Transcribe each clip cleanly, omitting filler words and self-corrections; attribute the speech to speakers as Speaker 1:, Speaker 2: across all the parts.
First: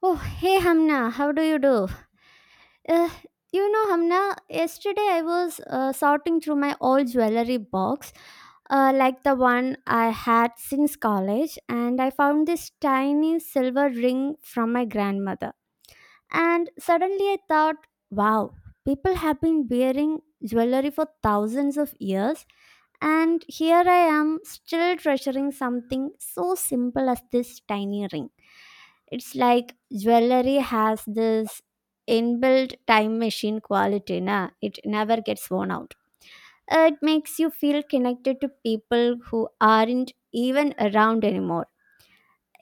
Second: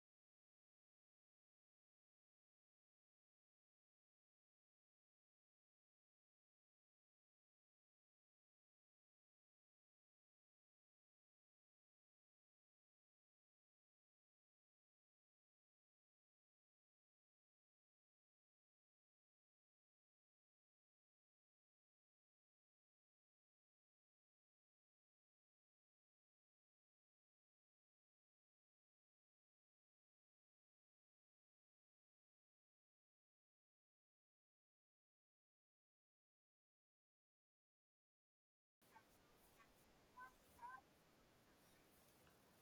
Speaker 1: Oh, hey Hamna, how do you do? Uh, Hamna, yesterday I was sorting through my old jewelry box, like the one I had since college, and I found this tiny silver ring from my grandmother. And suddenly I thought, wow, people have been wearing jewelry for thousands of years, and here I am, still treasuring something so simple as this tiny ring. It's like jewelry has this inbuilt time machine quality, na? It never gets worn out. It makes you feel connected to people who aren't even around anymore.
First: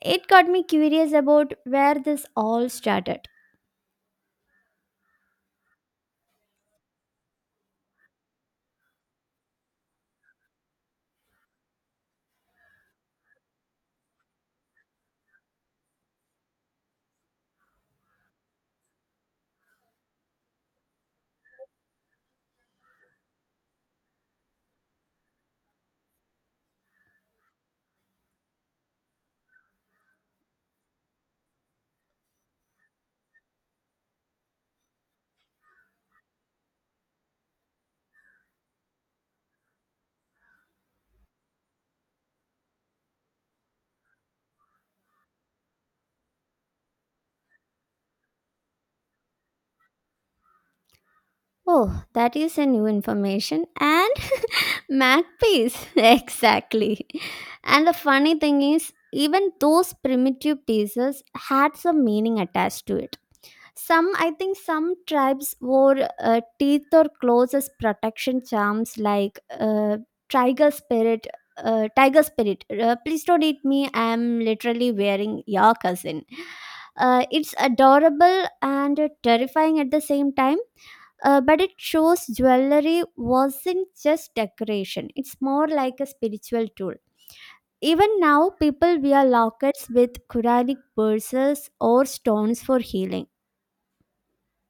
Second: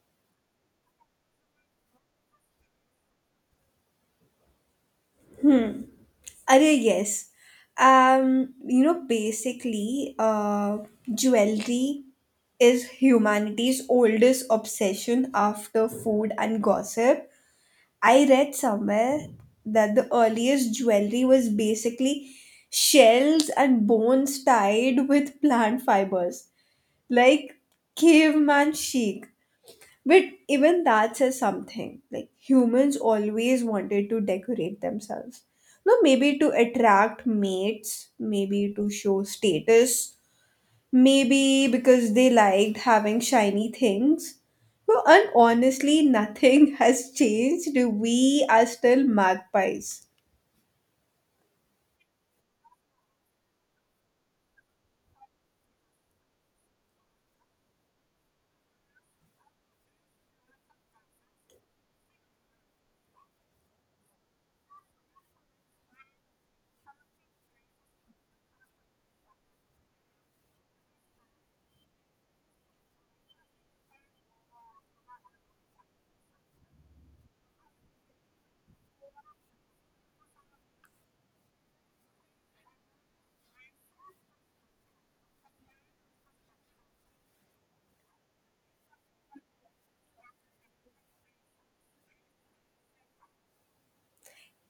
Speaker 1: It got me curious about where this all started.
Speaker 2: Hmm. Array, yes. Basically, jewelry is humanity's oldest obsession after food and gossip. I read somewhere that the earliest jewelry was basically shells and bones tied with plant fibers, like caveman chic. But even that says something. Like humans always wanted to decorate themselves. No, maybe to attract mates, maybe to show status, maybe because they liked having shiny things. No, and honestly, nothing has changed. We are still magpies.
Speaker 1: Oh, that is a new information. And matte piece. exactly. And the funny thing is, even those primitive pieces had some meaning attached to it. Some, I think some tribes wore teeth or claws as protection charms, like tiger spirit tiger spirit, please don't eat me, I am literally wearing your cousin. It's adorable and terrifying at the same time. But it shows jewelry wasn't just decoration, it's more like a spiritual tool. Even now people wear lockets with quranic verses or stones for healing.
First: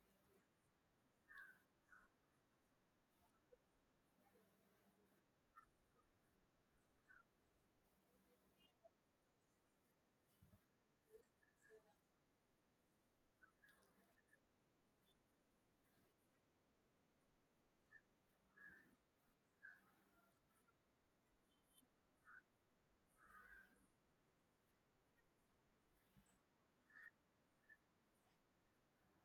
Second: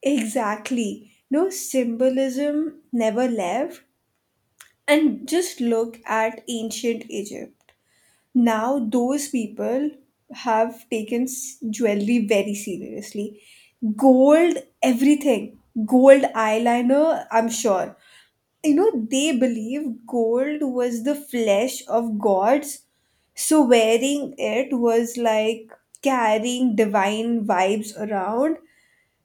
Speaker 2: Exactly. No, symbolism never left. And just look at ancient Egypt. Now those people have taken jewelry very seriously. Gold everything, gold eyeliner, I'm sure. You know, they believe gold was the flesh of gods, so wearing it was like carrying divine vibes around.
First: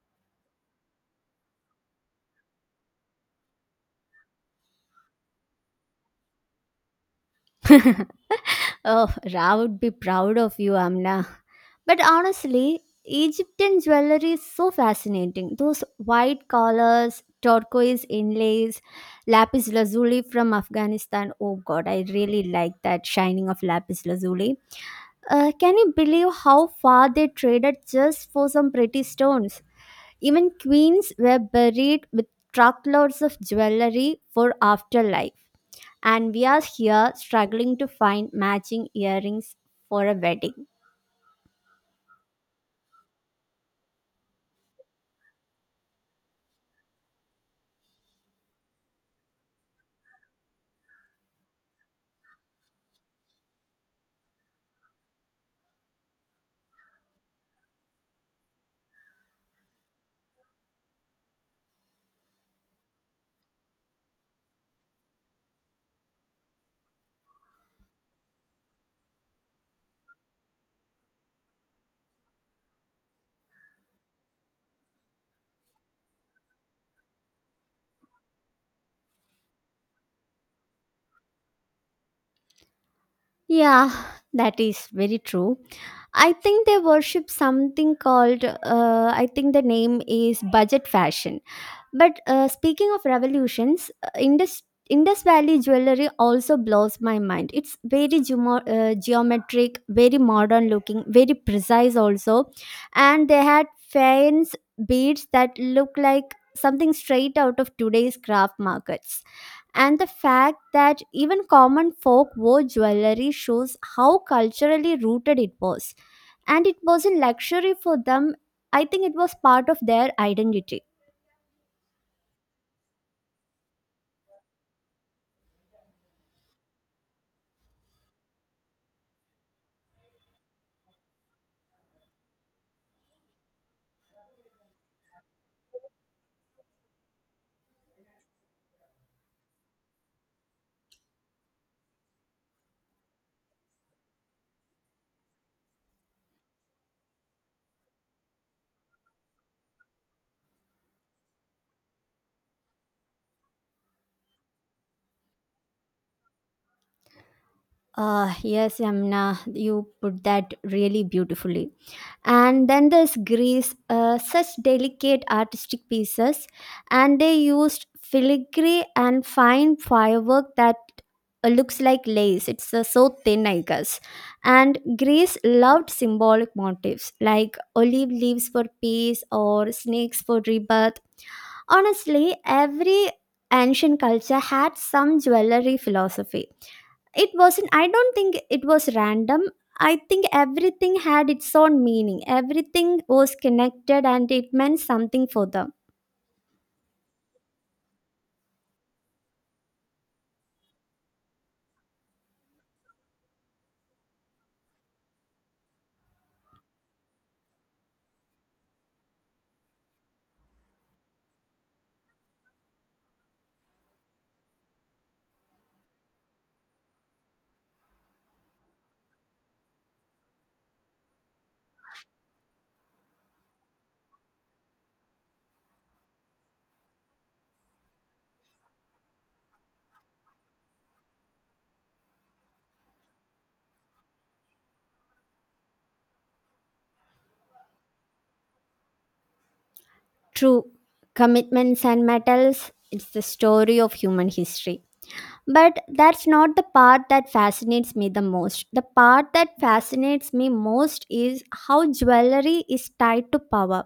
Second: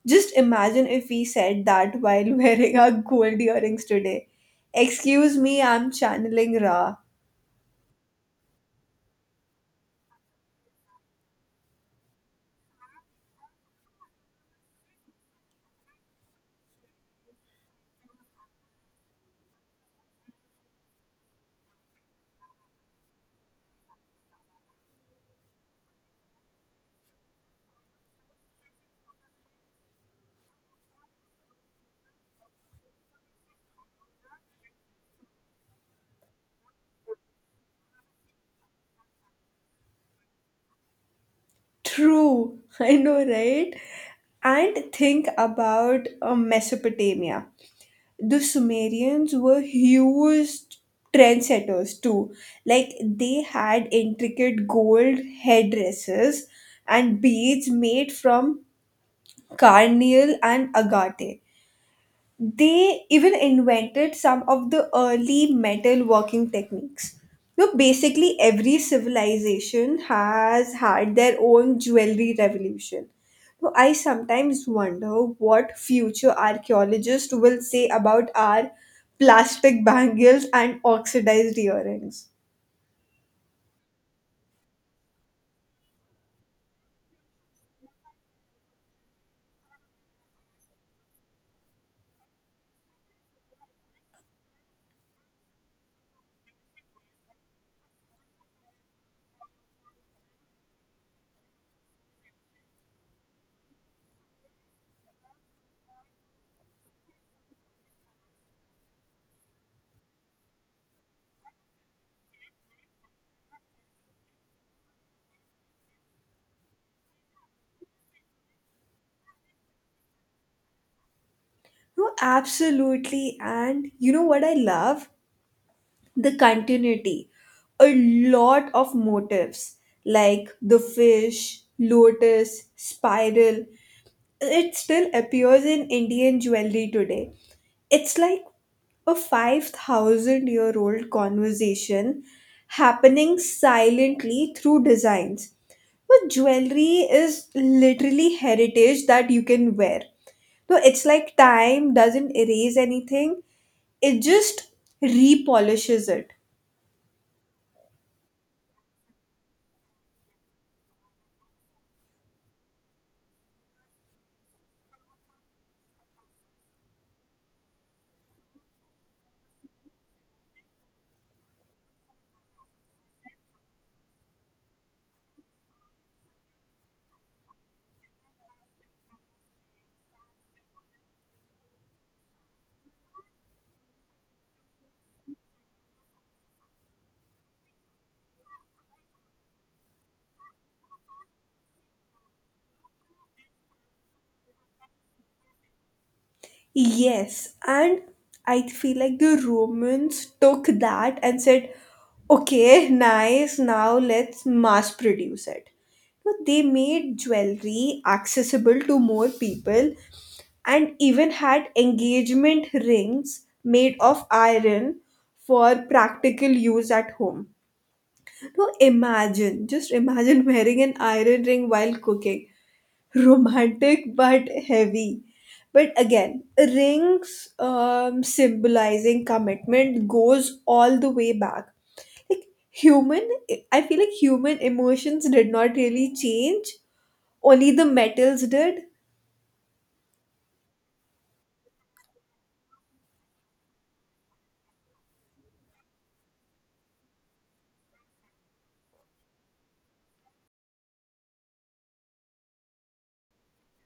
Speaker 2: Just imagine if we said that while wearing our gold earrings today. Excuse me, I'm channeling Ra.
Speaker 1: Oh, Ra would be proud of you, Amna. But honestly, Egyptian jewelry is so fascinating. Those white collars, turquoise inlays, lapis lazuli from Afghanistan. Oh god, I really like that shining of lapis lazuli. Can you believe how far they traded just for some pretty stones? Even queens were buried with truckloads of jewelry for afterlife, and we are here struggling to find matching earrings for a wedding.
Speaker 2: True, I know, right? And think about Mesopotamia. The Sumerians were huge trendsetters too. Like they had intricate gold headdresses and beads made from carnelian and agate. They even invented some of the early metal working techniques. You know, basically, every civilization has had their own jewelry revolution. So I sometimes wonder what future archaeologists will say about our plastic bangles and oxidized earrings.
Speaker 1: Yeah, that is very true. I think they worship something called, I think the name is budget fashion. But speaking of revolutions, Indus Valley jewelry also blows my mind. It's very geometric, very modern looking, very precise also, and they had fans beads that look like something straight out of today's craft markets. And the fact that even common folk wore jewelry shows how culturally rooted it was, and it wasn't luxury for them. I think it was part of their identity.
Speaker 2: No, absolutely. And you know what I love? The continuity. A lot of motifs like the fish, lotus, spiral, it still appears in Indian jewelry today. It's like a 5,000 year old conversation happening silently through designs. But jewelry is literally heritage that you can wear, so it's like time doesn't erase anything, it just repolishes it.
Speaker 1: Yes, Yamna, you put that really beautifully. And then there's Greece, such delicate artistic pieces, and they used filigree and fine firework that looks like lace. It's so thin, I guess. And Greece loved symbolic motifs like olive leaves for peace or snakes for rebirth. Honestly, every ancient culture had some jewelry philosophy. It wasn't, I don't think it was random. I think everything had its own meaning, everything was connected and it meant something for them.
Speaker 2: Yes, and I feel like the Romans took that and said, okay, nice, now let's mass produce it. So they made jewelry accessible to more people and even had engagement rings made of iron for practical use at home. So imagine, just imagine wearing an iron ring while cooking. Romantic but heavy. But again, rings symbolizing commitment goes all the way back. Like human, I feel like human emotions did not really change, only the metals did.
Speaker 1: True. Commitments and metals, it's the story of human history. But that's not the part that fascinates me the most. The part that fascinates me most is how jewelry is tied to power.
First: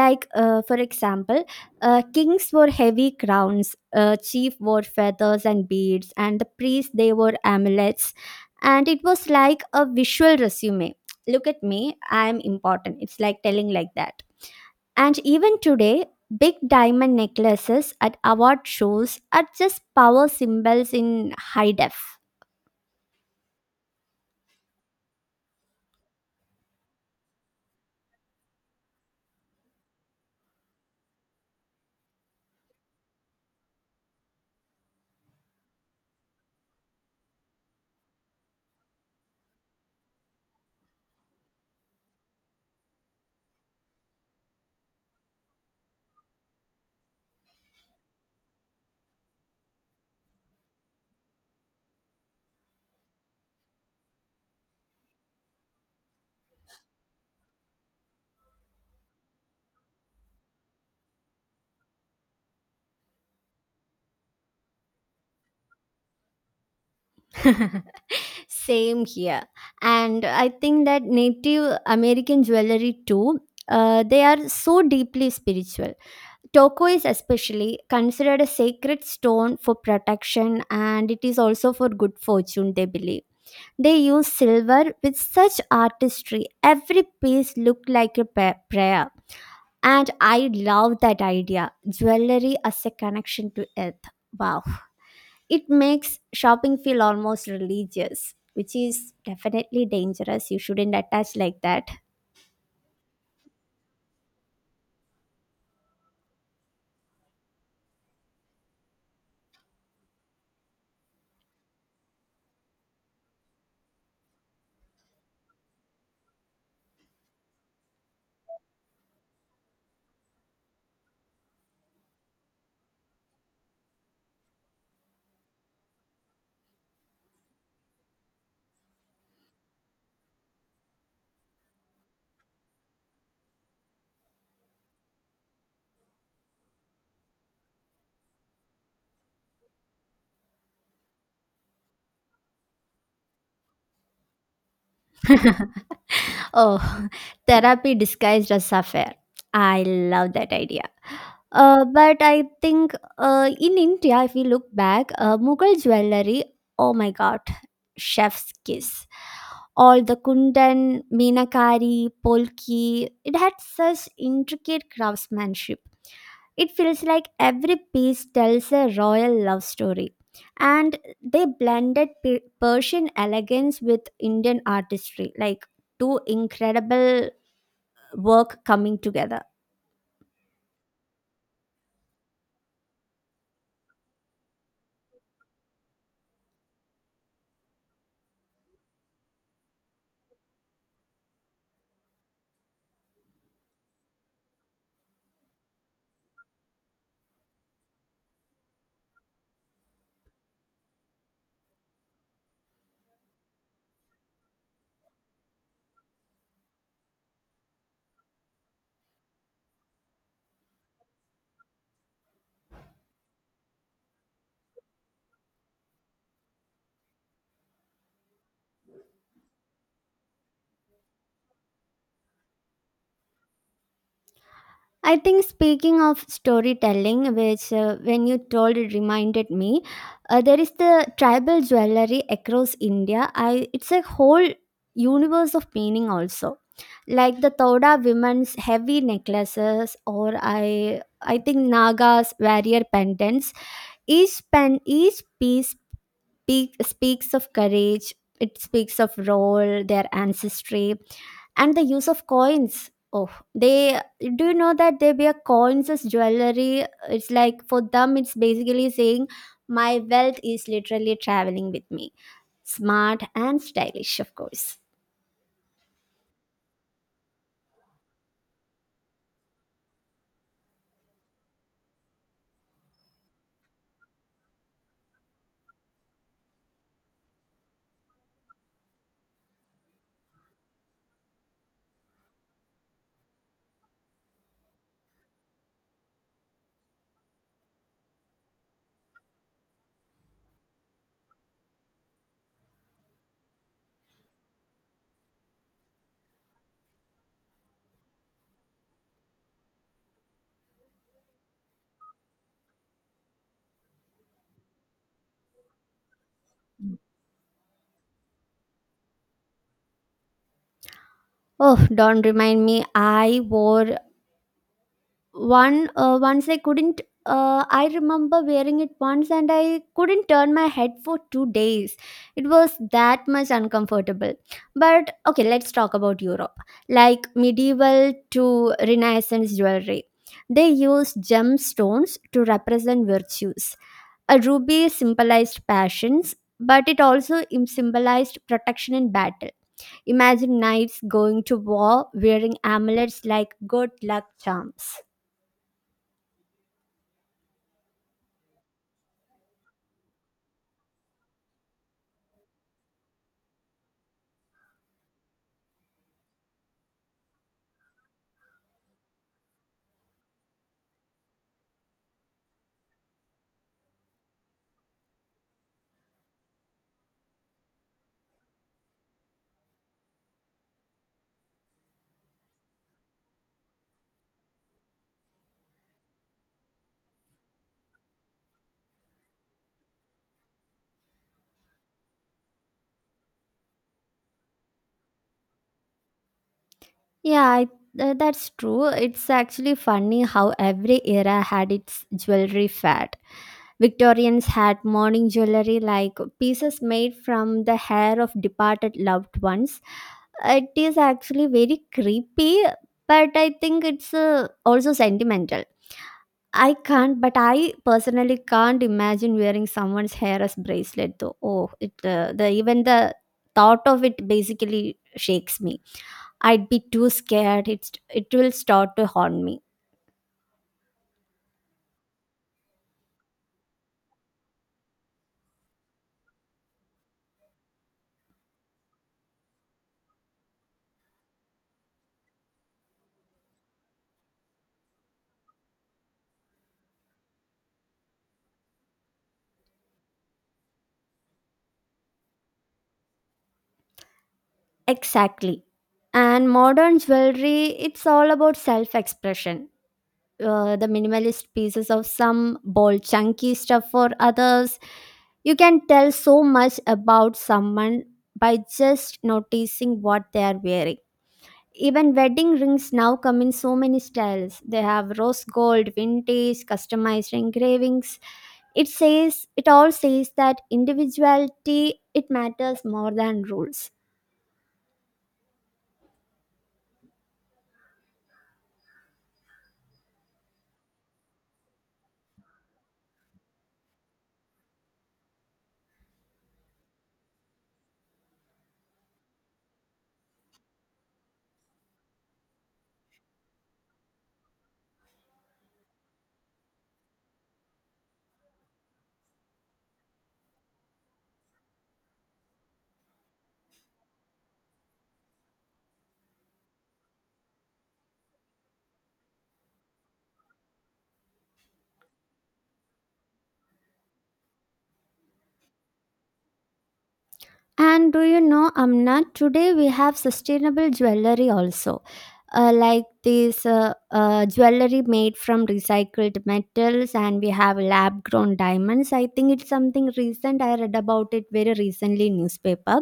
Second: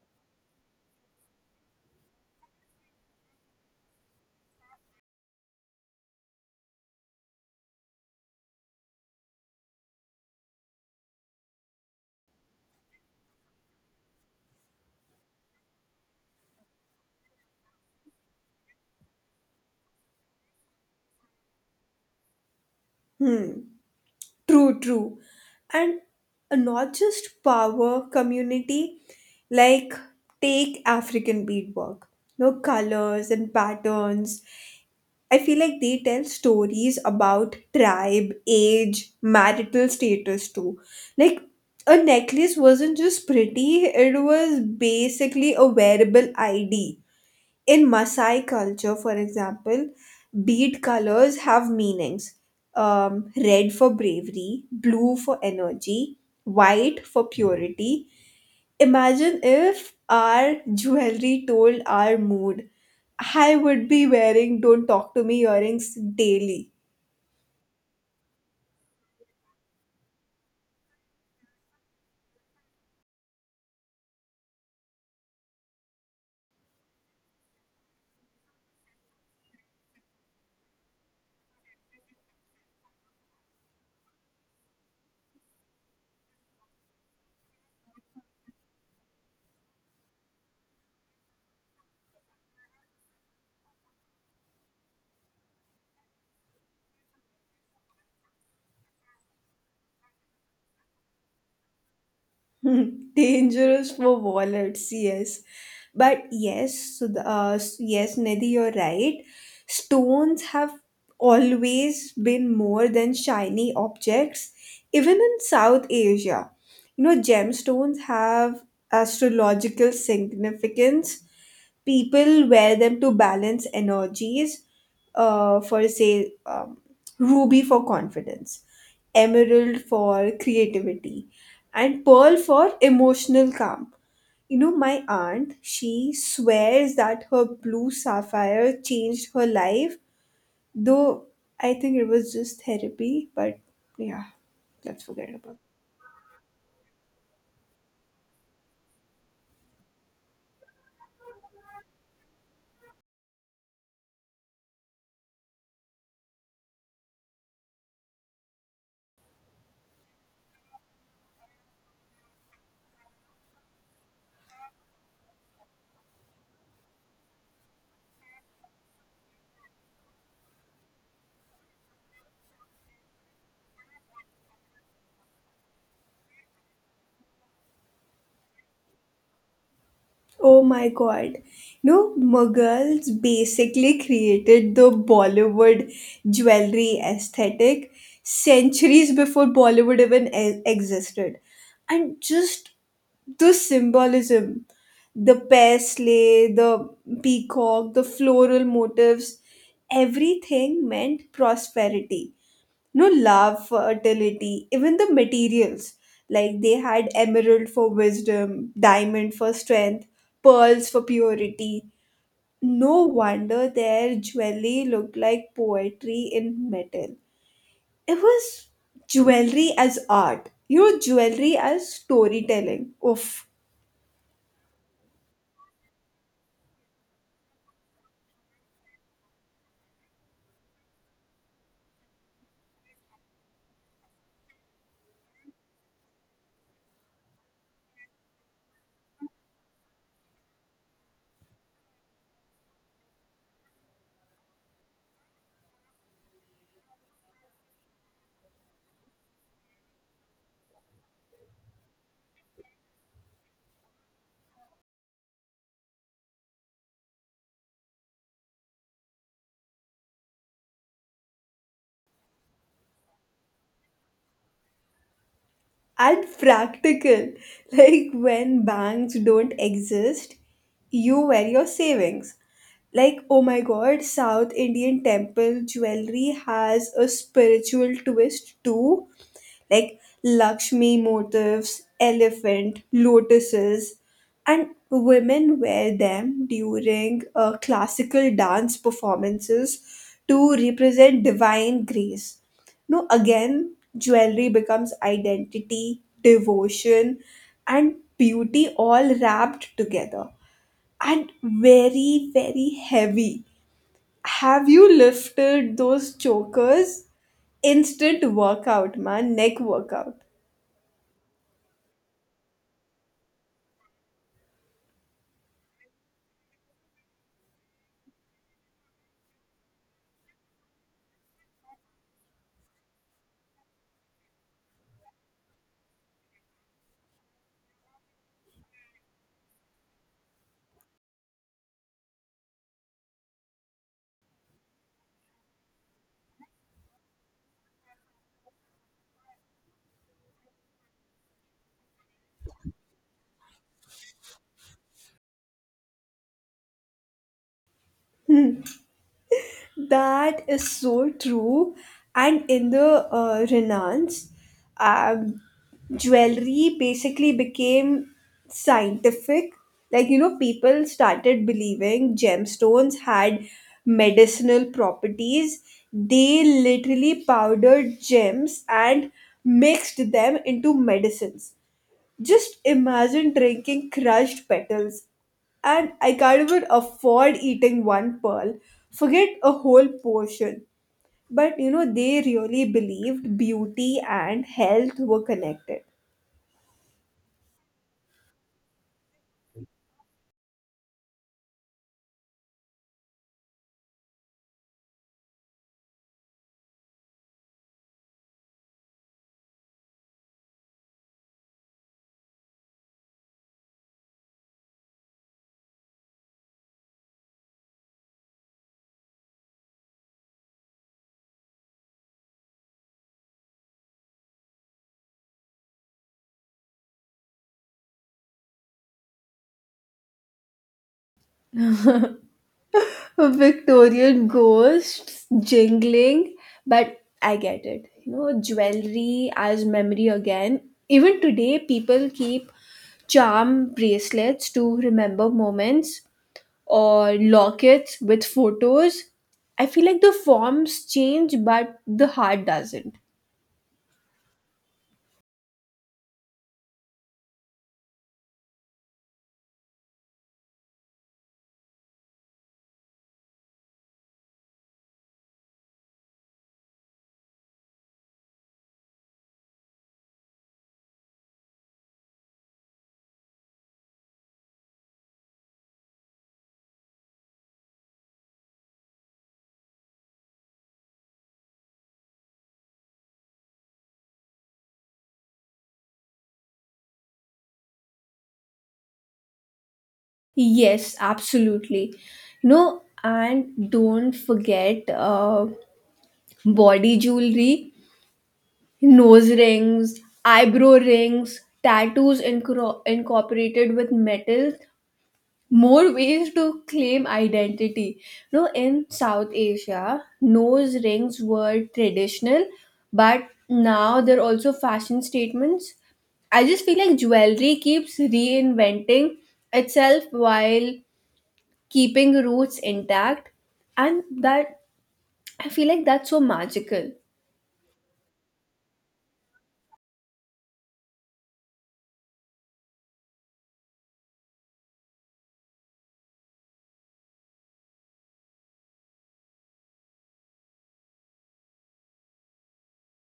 Speaker 1: Like, for example, kings wore heavy crowns, chief wore feathers and beads, and the priests they wore amulets, and it was like a visual resume. Look at me, I am important. It's like telling like that. And even today, big diamond necklaces at award shows are just power symbols in high def.
Speaker 2: Hmm. True, true. And not just power, community, like take African beadwork. No, colors and patterns, I feel like they tell stories about tribe, age, marital status too. Like a necklace wasn't just pretty, it was basically a wearable ID. In Maasai culture, for example, bead colors have meanings. Red for bravery, blue for energy, white for purity. Imagine if our jewelry told our mood. I would be wearing don't talk to me earrings daily.
Speaker 1: Same here. And I think that Native American jewelry too, they are so deeply spiritual. Turquoise, especially, considered a sacred stone for protection and it is also for good fortune, they believe. They use silver with such artistry. Every piece looked like a prayer. And I love that idea, jewelry as a connection to earth. Wow. It makes shopping feel almost religious, which is definitely dangerous. You shouldn't attach like that.
Speaker 2: Dangerous for wallets, yes. But yes, so yes, Nidhi, you're right. Stones have always been more than shiny objects, even in South Asia. You know, gemstones have astrological significance. People wear them to balance energies, for say, ruby for confidence, emerald for creativity, and pearl for emotional calm. You know, my aunt, she swears that her blue sapphire changed her life, though I think it was just therapy. But yeah, let's forget about.
Speaker 1: Oh, therapy disguised as affair. I love that idea. But I think in India, if we look back, Mughal jewelry, oh my god, chef's kiss. All the kundan, meenakari, polki, it had such intricate craftsmanship. It feels like every piece tells a royal love story. And they blended Persian elegance with Indian artistry, like two incredible work coming together.
Speaker 2: Oh my god. No, Mughals basically created the Bollywood jewelry aesthetic centuries before Bollywood even existed. And just the symbolism, the paisley, the peacock, the floral motifs, everything meant prosperity, no, love, fertility, even the materials. Like they had emerald for wisdom, diamond for strength, pearls for purity. No wonder their jewelry looked like poetry in metal. It was jewelry as art, you know, jewelry as storytelling. Oof.
Speaker 1: I think speaking of storytelling, which, when you told it reminded me, there is the tribal jewelry across India. I It's a whole universe of meaning also, like the Thoda women's heavy necklaces or, I think Naga's warrior pendants. Each piece speaks of courage. It speaks of role, their ancestry, and the use of coins. Oh, they, do you know that they wear coins as jewelry? It's like for them, it's basically saying my wealth is literally traveling with me. Smart and stylish, of course.
Speaker 2: And practical. Like when banks don't exist, you wear your savings. Like, oh my god, South Indian temple jewelry has a spiritual twist too. Like Lakshmi motifs, elephant, lotuses, and women wear them during classical dance performances to represent divine grace. No, again, jewelry becomes identity, devotion, and beauty all wrapped together, and very, very heavy. Have you lifted those chokers? Instant workout, man, neck workout.
Speaker 1: Oh, don't remind me. I wore one once I couldn't I remember wearing it once and I couldn't turn my head for 2 days. It was that much uncomfortable. But okay, let's talk about Europe, like medieval to renaissance jewelry. They used gemstones to represent virtues. A ruby symbolized passions, but it also symbolized protection in battle. Imagine knights going to war wearing amulets like good luck charms.
Speaker 2: That is so true. And in the Renaissance, um, jewelry basically became scientific. Like, you know, people started believing gemstones had medicinal properties. They literally powdered gems and mixed them into medicines. Just imagine drinking crushed petals. And I can't even afford eating one pearl. Forget a whole portion. But you know, they really believed beauty and health were connected.
Speaker 1: Yeah, that's true. It's actually funny how every era had its jewelry fad. Victorians had morning jewelry like pieces made from the hair of departed loved ones. It is actually very creepy, but I think it's also sentimental. I personally can't imagine wearing someone's hair as bracelet though. Oh, it the even the thought of it basically shakes me. I'd be too scared. It will start to haunt me.
Speaker 2: Victorian ghosts jingling, but I get it. You know, jewelry as memory again. Even today, people keep charm bracelets to remember moments, or lockets with photos. I feel like the forms change, but the heart doesn't.
Speaker 1: Exactly. And modern jewelry, it's all about self-expression. The minimalist pieces of some bold, chunky stuff for others. You can tell so much about someone by just noticing what they are wearing. Even wedding rings now come in so many styles. They have rose gold, vintage, customized engravings. It all says that individuality, it matters more than rules.
Speaker 2: Yes, absolutely. You know, and don't forget body jewelry. Nose rings, eyebrow rings, tattoos incorporated with metal, more ways to claim identity. No, in South Asia, nose rings were traditional, but now they're also fashion statements. I just feel like jewelry keeps reinventing itself while keeping roots intact, and that, I feel like that's so magical.
Speaker 1: And do you know, Amna, today we have sustainable jewelry also. Like this jewelry made from recycled metals, and we have lab grown diamonds. I think it's something recent. I read about it very recently in newspaper.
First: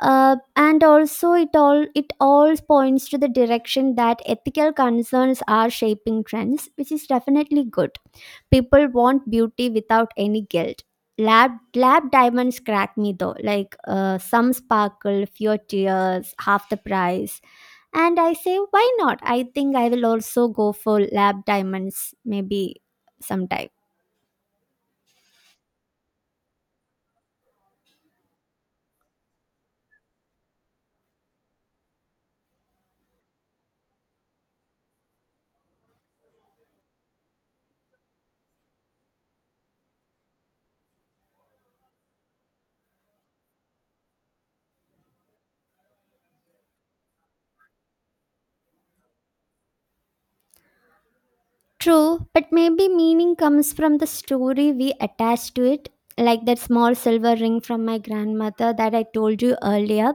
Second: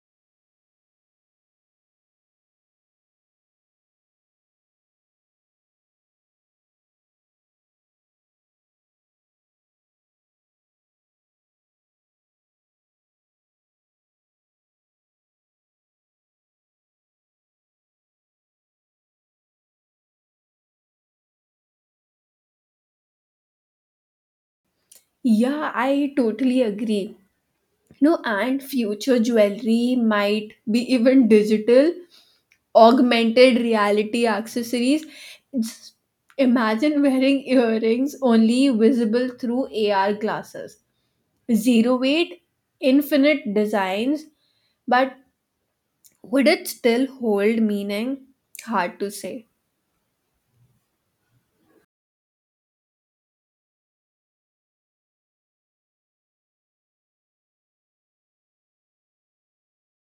Speaker 1: And also, it all points to the direction that ethical concerns are shaping trends, which is definitely good. People want beauty without any guilt. Lab lab diamonds crack me though, like, some sparkle, few tears, half the price. And I say why not. I think I will also go for lab diamonds maybe sometime.
Speaker 2: Yeah, I totally agree. No, and future jewelry might be even digital, augmented reality accessories. Just imagine wearing earrings only visible through AR glasses. Zero weight, infinite designs, but would it still hold meaning? Hard to say.
Speaker 1: True, but maybe meaning comes from the story we attach to it. Like that small silver ring from my grandmother that I told you earlier,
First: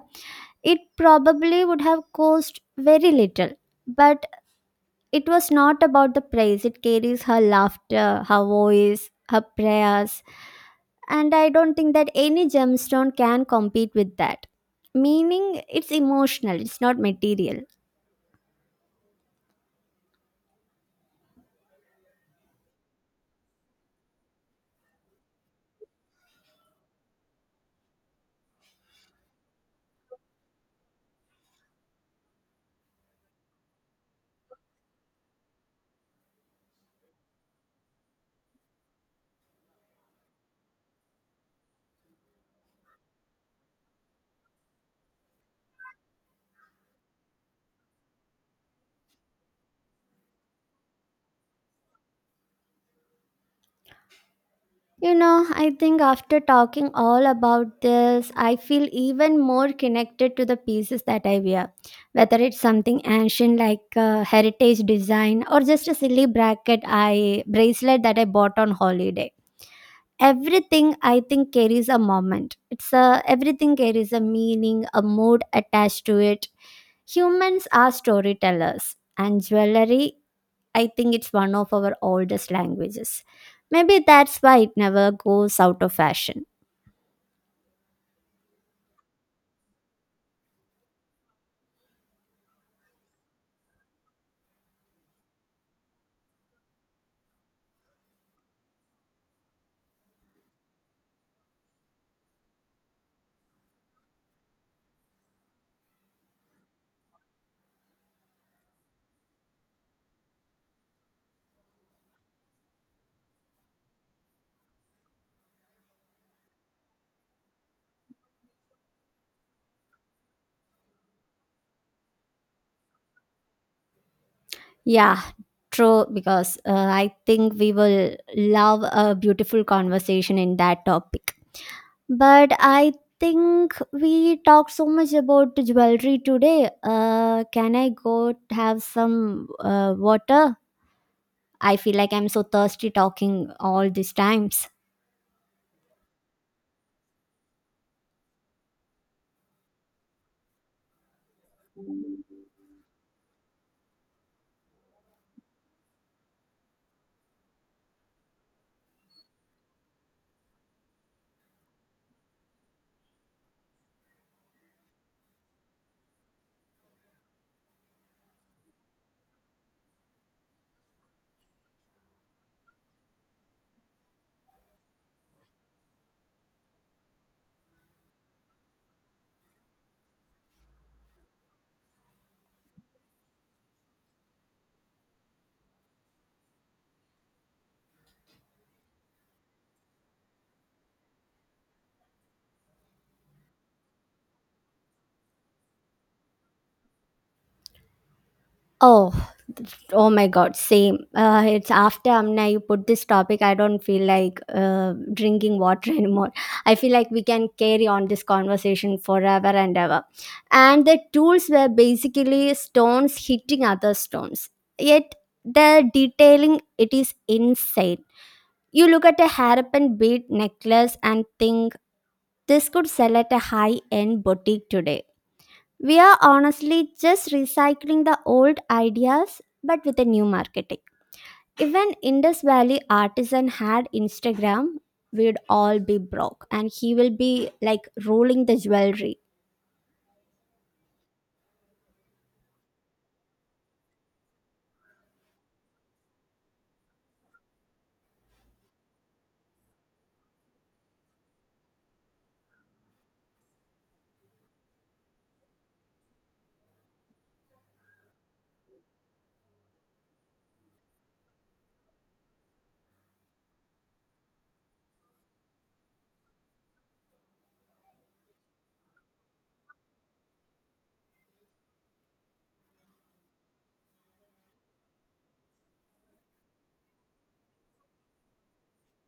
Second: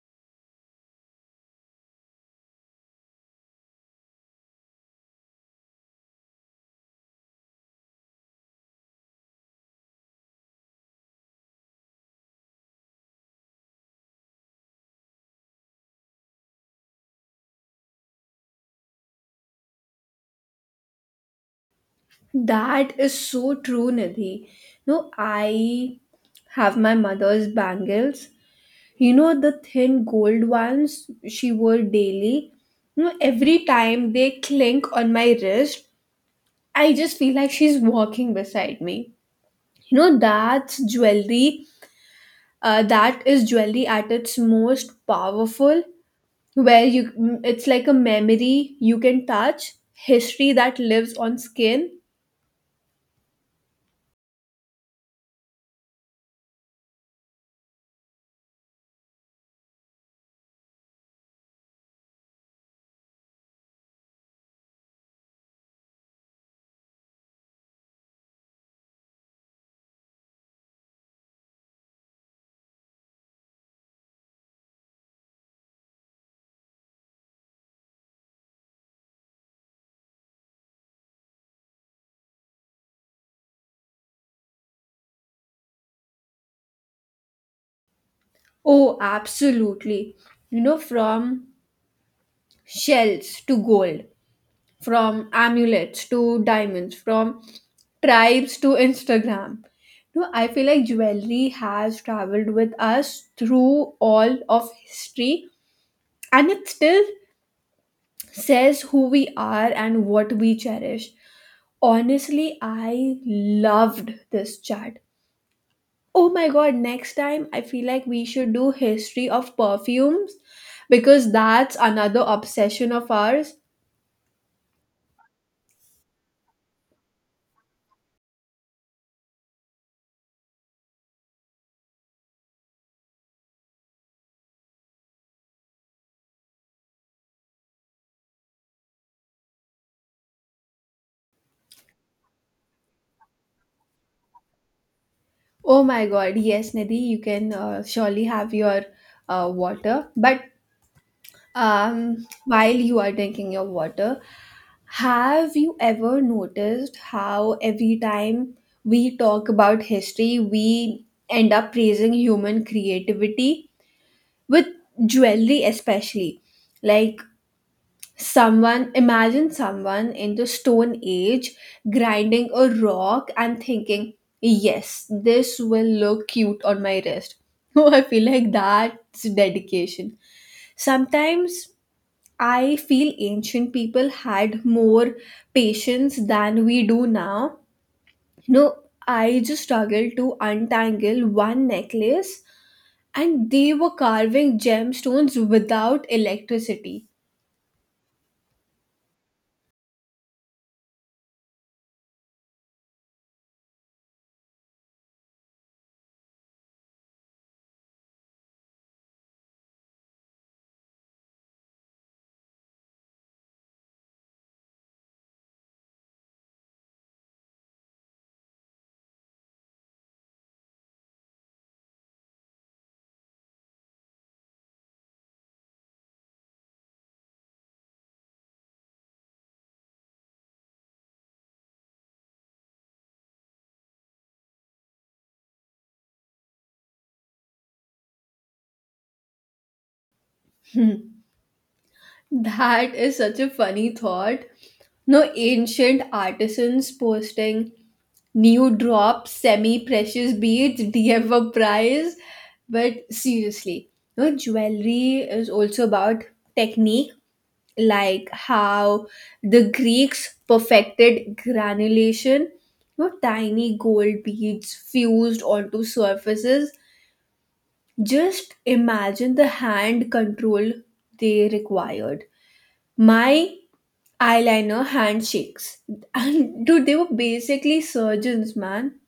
Speaker 1: it probably would have cost very little. But it was not about the praise, it carries her laughter, her voice, her prayers. And I don't think that any gemstone can compete with that. Meaning, it's emotional, it's not material.
Speaker 2: That is so true, Nidhi. No, I have my mother's bangles, you know, the thin gold ones she wore daily. You know, every time they clink on my wrist, I just feel like she's walking beside me. You know, that's jewelry, that is jewelry at its most powerful, where you it's like a memory you can touch, history that lives on skin.
Speaker 1: You know, I think after talking all about this, I feel even more connected to the pieces that I wear. Whether it's something ancient like a heritage design or just a silly bracket I bracelet that I bought on holiday. Everything, I think, carries a moment. It's a Everything carries a meaning, a mood attached to it. Humans are storytellers, and jewelry, I think it's one of our oldest languages. Maybe that's why it never goes out of fashion.
Speaker 2: Oh, absolutely. You know, from shells to gold, from amulets to diamonds, from tribes to Instagram. No, I feel like jewelry has traveled with us through all of history, and it still says who we are and what we cherish. Honestly, I loved this chat. Oh my god, next time I feel like we should do history of perfumes, because that's another obsession of ours.
Speaker 1: Yeah, true, because I think we will love a beautiful conversation in that topic. But I think we talked so much about jewelry today. Can I go have some water? I feel like I'm so thirsty talking all these times.
Speaker 2: Oh my God, yes, Nidhi, you can surely have your water. But while you are drinking your water, have you ever noticed how every time we talk about history, we end up praising human creativity with jewelry, especially? Like, Someone imagine someone in the stone age grinding a rock and thinking, "Yes, this will look cute on my wrist." Oh, I feel like that's dedication. Sometimes I feel ancient people had more patience than we do now. No, I just struggled to untangle one necklace, and they were carving gemstones without electricity.
Speaker 1: Oh, oh my God, same. It's after Amna you put this topic, I don't feel like drinking water anymore. I feel like we can carry on this conversation forever and ever. And the tools were basically stones hitting other stones. Yet the detailing, it is insane. You look at a hairpin bead necklace and think this could sell at a high end boutique today. We are honestly just recycling the old ideas but with a new marketing. Even Indus Valley artisan had Instagram, we'd all be broke. And he will be like rolling the jewelry.
Speaker 2: That is such a funny thought. No, ancient artisans posting new drop semi precious beads DF prize. But seriously, no, jewelry is also about technique, like how the Greeks perfected granulation, no, tiny gold beads fused onto surfaces. Just imagine the hand control they required. My eyeliner handshakes, and dude, they were basically surgeons, man.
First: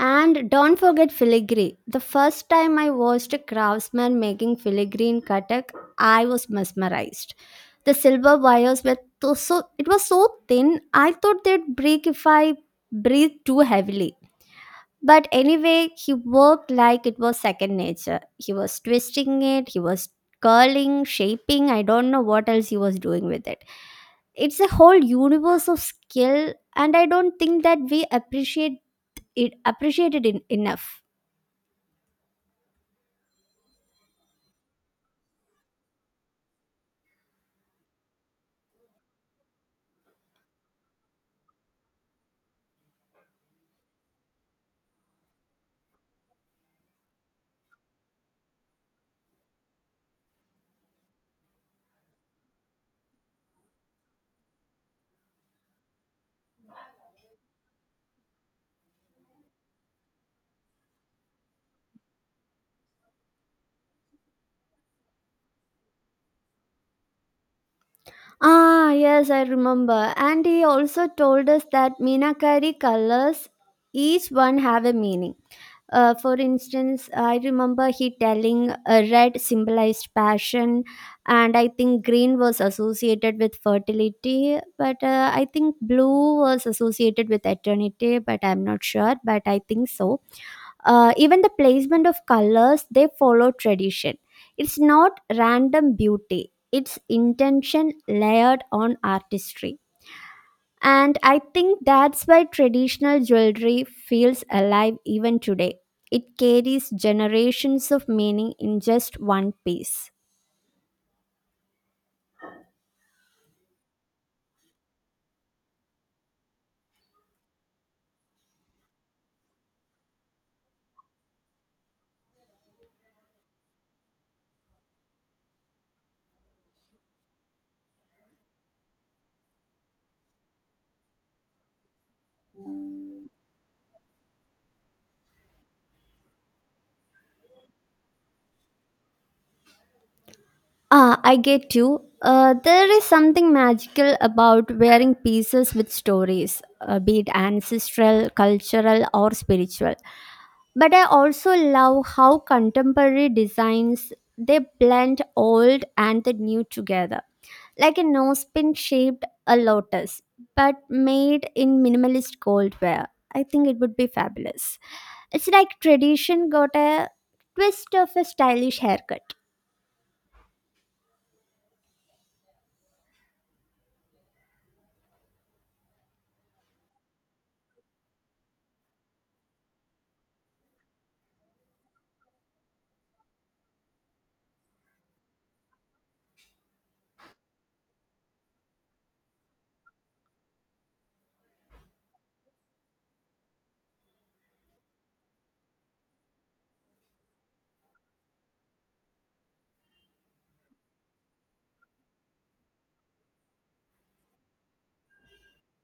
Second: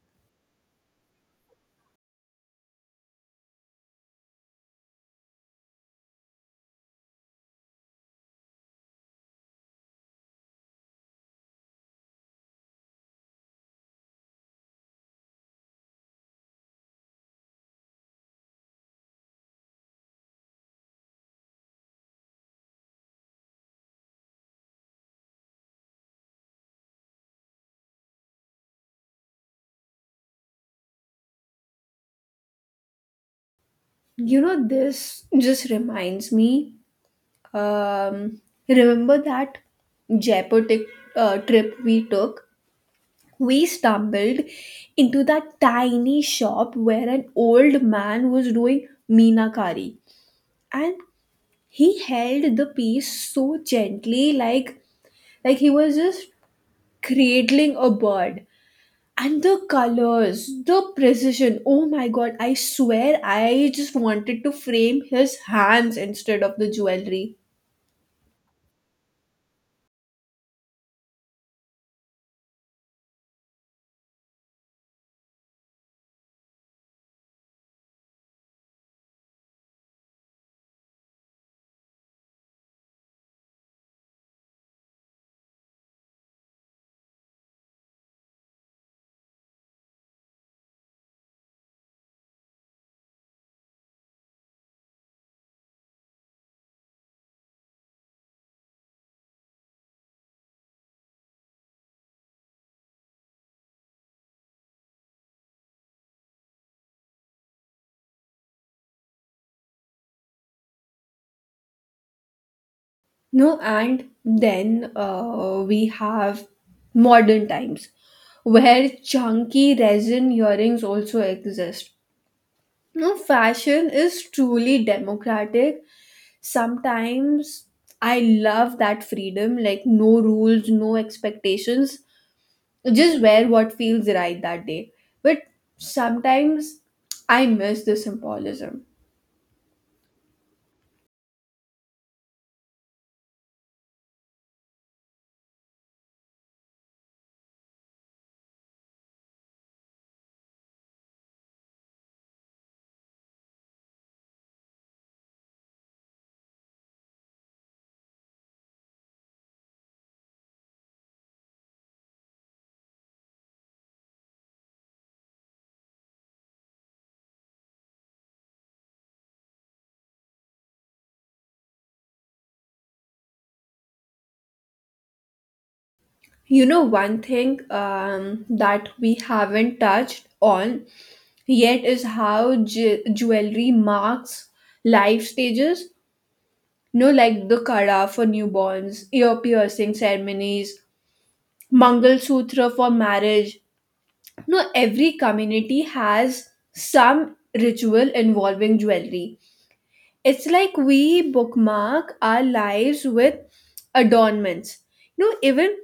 Speaker 1: And don't forget filigree. The first time I watched a craftsman making filigree in Katak, I was mesmerized. The silver wires were tho- so it was so thin. I thought they'd break if I breathed too heavily. But anyway, he worked like it was second nature. He was twisting it, he was curling, shaping. I don't know what else he was doing with it. It's a whole universe of skill, and I don't think that we appreciated it enough.
Speaker 2: You know, this just reminds me, um remember that Jaipur trip we took? We stumbled into that tiny shop where an old man was doing meenakari, and he held the piece so gently, like he was just cradling a bird. And the colors, the precision. Oh my god, I swear I just wanted to frame his hands instead of the jewelry.
Speaker 1: Ah, yes, I remember. And he also told us that Meenakari colors, each one have a meaning. For instance, I remember he telling, red symbolized passion, and I think green was associated with fertility, but I think blue was associated with eternity, but I'm not sure, but I think so. Even the placement of colors, they follow tradition. It's not random beauty, it's intention layered on artistry. And I think that's why traditional jewelry feels alive even today. It carries generations of meaning in just one piece.
Speaker 2: No, and then we have modern times where chunky resin earrings also exist. No, fashion is truly democratic. Sometimes I love that freedom, like no rules, no expectations. Just wear what feels right that day. But sometimes I miss the symbolism.
Speaker 1: Ah, I get you. There is something magical about wearing pieces with stories, be it ancestral, cultural, or spiritual. But I also love how contemporary designs, they blend old and the new together. Like a nose pin shaped a lotus, but made in minimalist gold wear. I think it would be fabulous. It's like tradition got a twist of a stylish haircut.
Speaker 2: You know, one thing that we haven't touched on yet is how jewelry marks life stages. You know, like the kara for newborns, ear piercing ceremonies, Mangal Sutra for marriage. No, every community has some ritual involving jewelry. It's like we bookmark our lives with adornments. You know, even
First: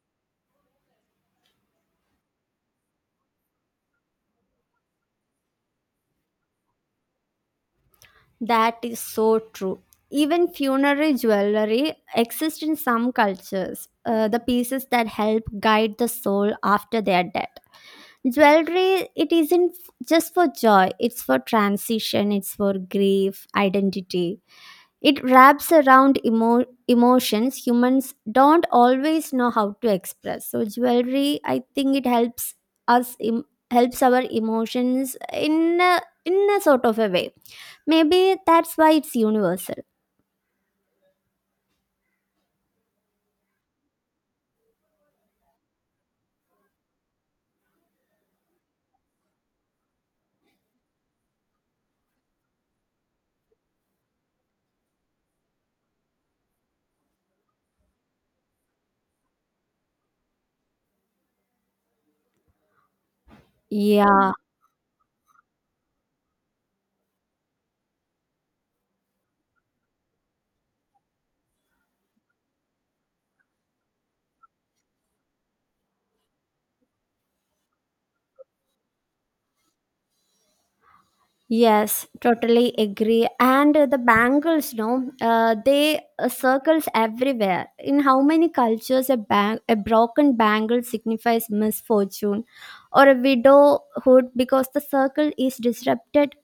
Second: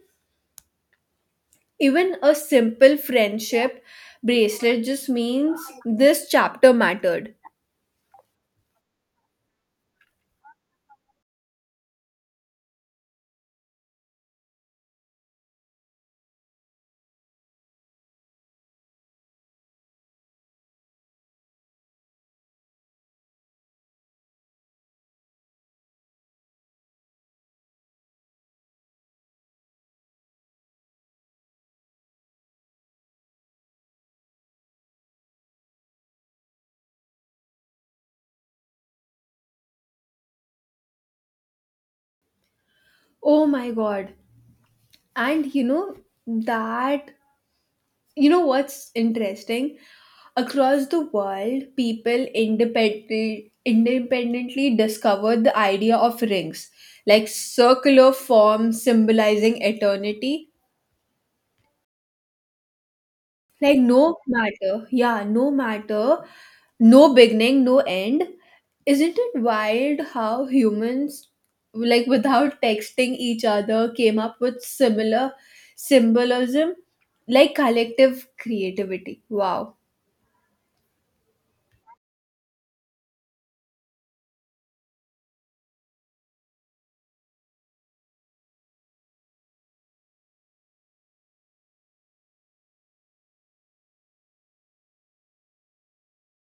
Speaker 2: even a simple friendship bracelet just means this chapter mattered.
Speaker 1: That is so true. Even funerary jewelry exists in some cultures, the pieces that help guide the soul after they are dead. Jewelry, it isn't just for joy, it's for transition, it's for grief, identity. It wraps around emotions humans don't always know how to express. So jewelry, I think it us Im- helps our emotions in a sort of a way. Maybe that's why it's universal.
Speaker 2: Oh my god. And that you know what's interesting? Across the world, people independently discovered the idea of rings, like circular forms symbolizing eternity. Like no
Speaker 1: Yeah.
Speaker 2: matter, yeah, no matter, no beginning, no end. Isn't it wild how humans, like without texting each other, came up with similar symbolism, like collective creativity? Wow.
Speaker 1: Yes, totally agree. And the bangles, no, they circles everywhere. In how many cultures, a broken bangle signifies misfortune, or a widowhood because the circle is disrupted.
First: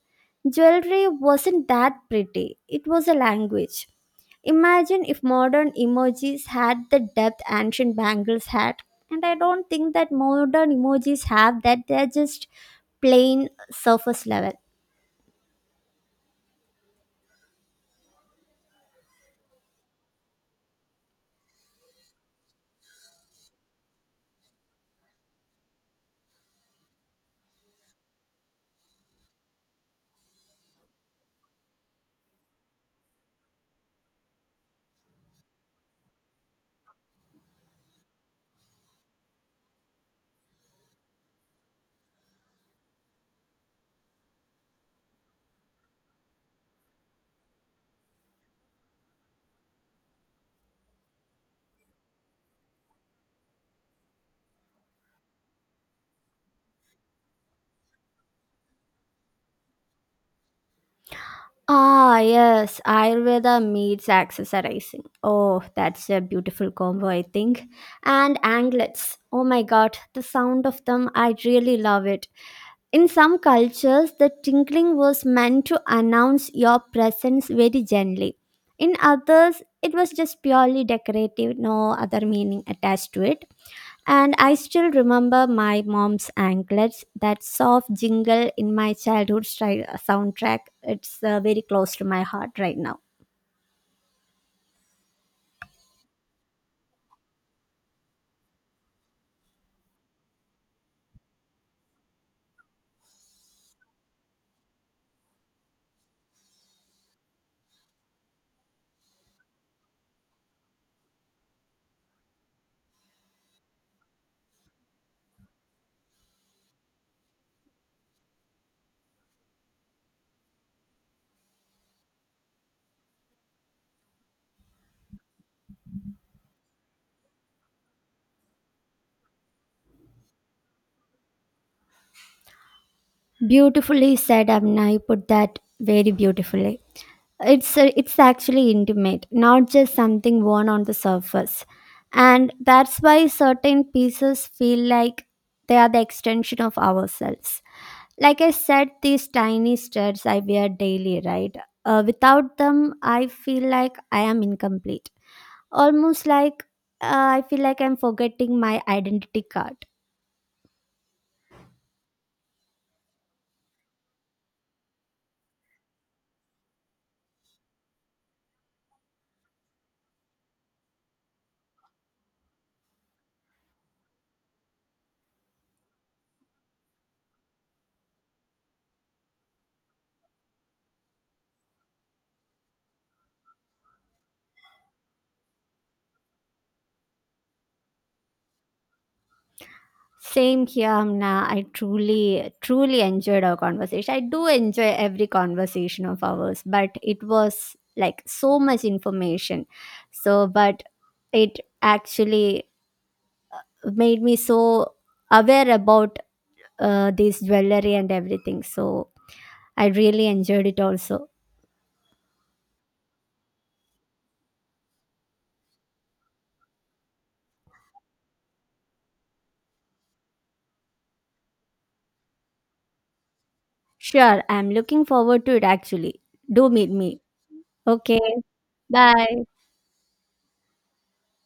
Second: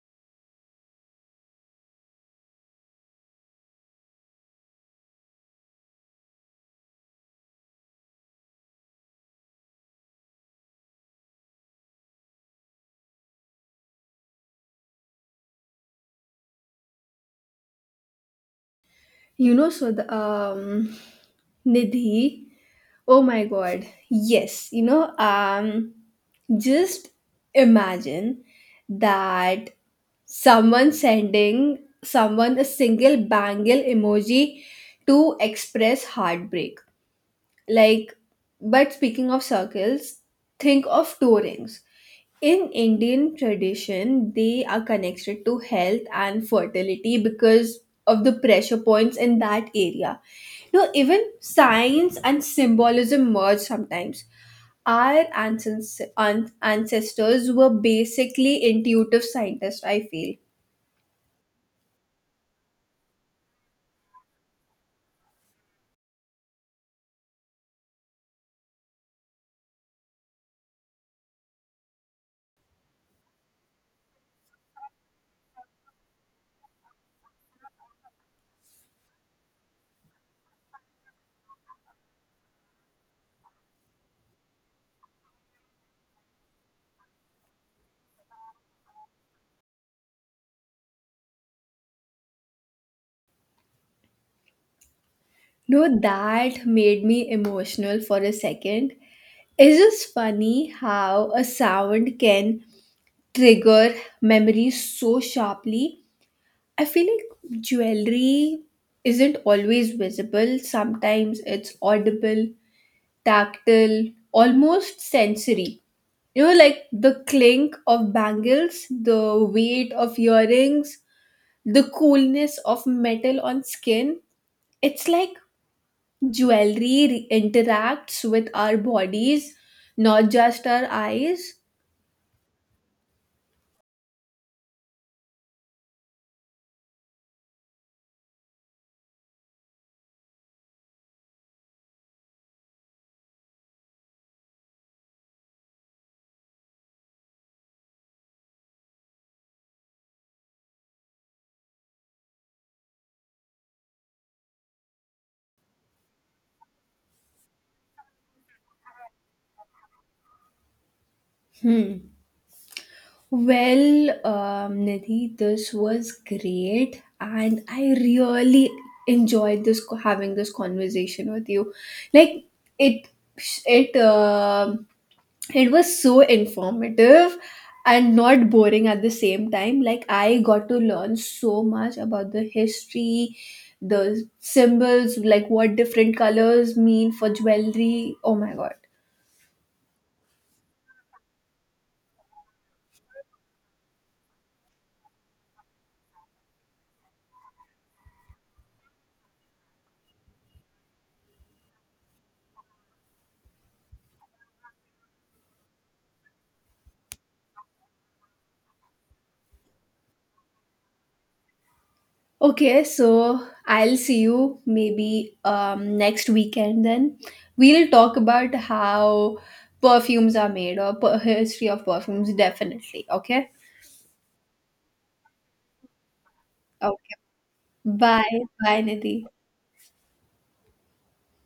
Speaker 1: Jewelry wasn't that pretty; it was a language. Imagine if modern emojis had the depth ancient bangles had. And I don't think that modern emojis have that. They're just plain surface level.
Speaker 2: You know, so the Nidhi, oh my god. Yes, just imagine that someone sending someone a single bangle emoji to express heartbreak. Like, but speaking of circles, think of two rings. In Indian tradition, they are connected to health and fertility because of the pressure points in that area. You know, even science and symbolism merge sometimes. Our ancestors were basically intuitive scientists, I feel.
Speaker 1: Ah, yes, Ayurveda meets accessorizing. Oh, that's a beautiful combo, I think. And anglets. Oh my god, the sound of them, I really love it. In some cultures, the tinkling was meant to announce your presence very gently. In others, it was just purely decorative, no other meaning attached to it. And I still remember my mom's anklets, that soft jingle in my childhood soundtrack. It's very close to my heart right now.
Speaker 2: No, that made me emotional for a second. It's just funny how a sound can trigger memories so sharply. I feel like jewelry isn't always visible. Sometimes it's audible, tactile, almost sensory. You know, like the clink of bangles, the weight of earrings, the coolness of metal on skin. It's like jewelry interacts with our bodies, not just our eyes.
Speaker 1: Beautifully said, Amna. You put that very beautifully. It's actually intimate, not just something worn on the surface. And that's why certain pieces feel like they are the extension of ourselves. Like I said, these tiny studs I wear daily, right? Without them, I feel like I am incomplete. Almost like, I feel like I'm forgetting my identity card.
Speaker 2: Hmm. Well, Nidhi, this was great, and I really enjoyed this having this conversation with you. Like it, it it was so informative and not boring at the same time. Like I got to learn so much about the history, the symbols, like what different colors mean for jewelry. Oh my god!
Speaker 1: Same here, Amna. I truly, truly enjoyed our conversation. I do enjoy every conversation of ours, but it was like so much information. So, but it actually made me so aware about this jewelry and everything. So, I really enjoyed it also.
Speaker 2: Okay, so I'll see you maybe next weekend then. We'll talk about how perfumes are made, or history of perfumes, definitely. Okay?
Speaker 1: Sure, I'm looking forward to it actually. Do meet
Speaker 2: Okay.
Speaker 1: me. Okay,
Speaker 2: Bye. Bye, Nidhi.
Speaker 1: bye.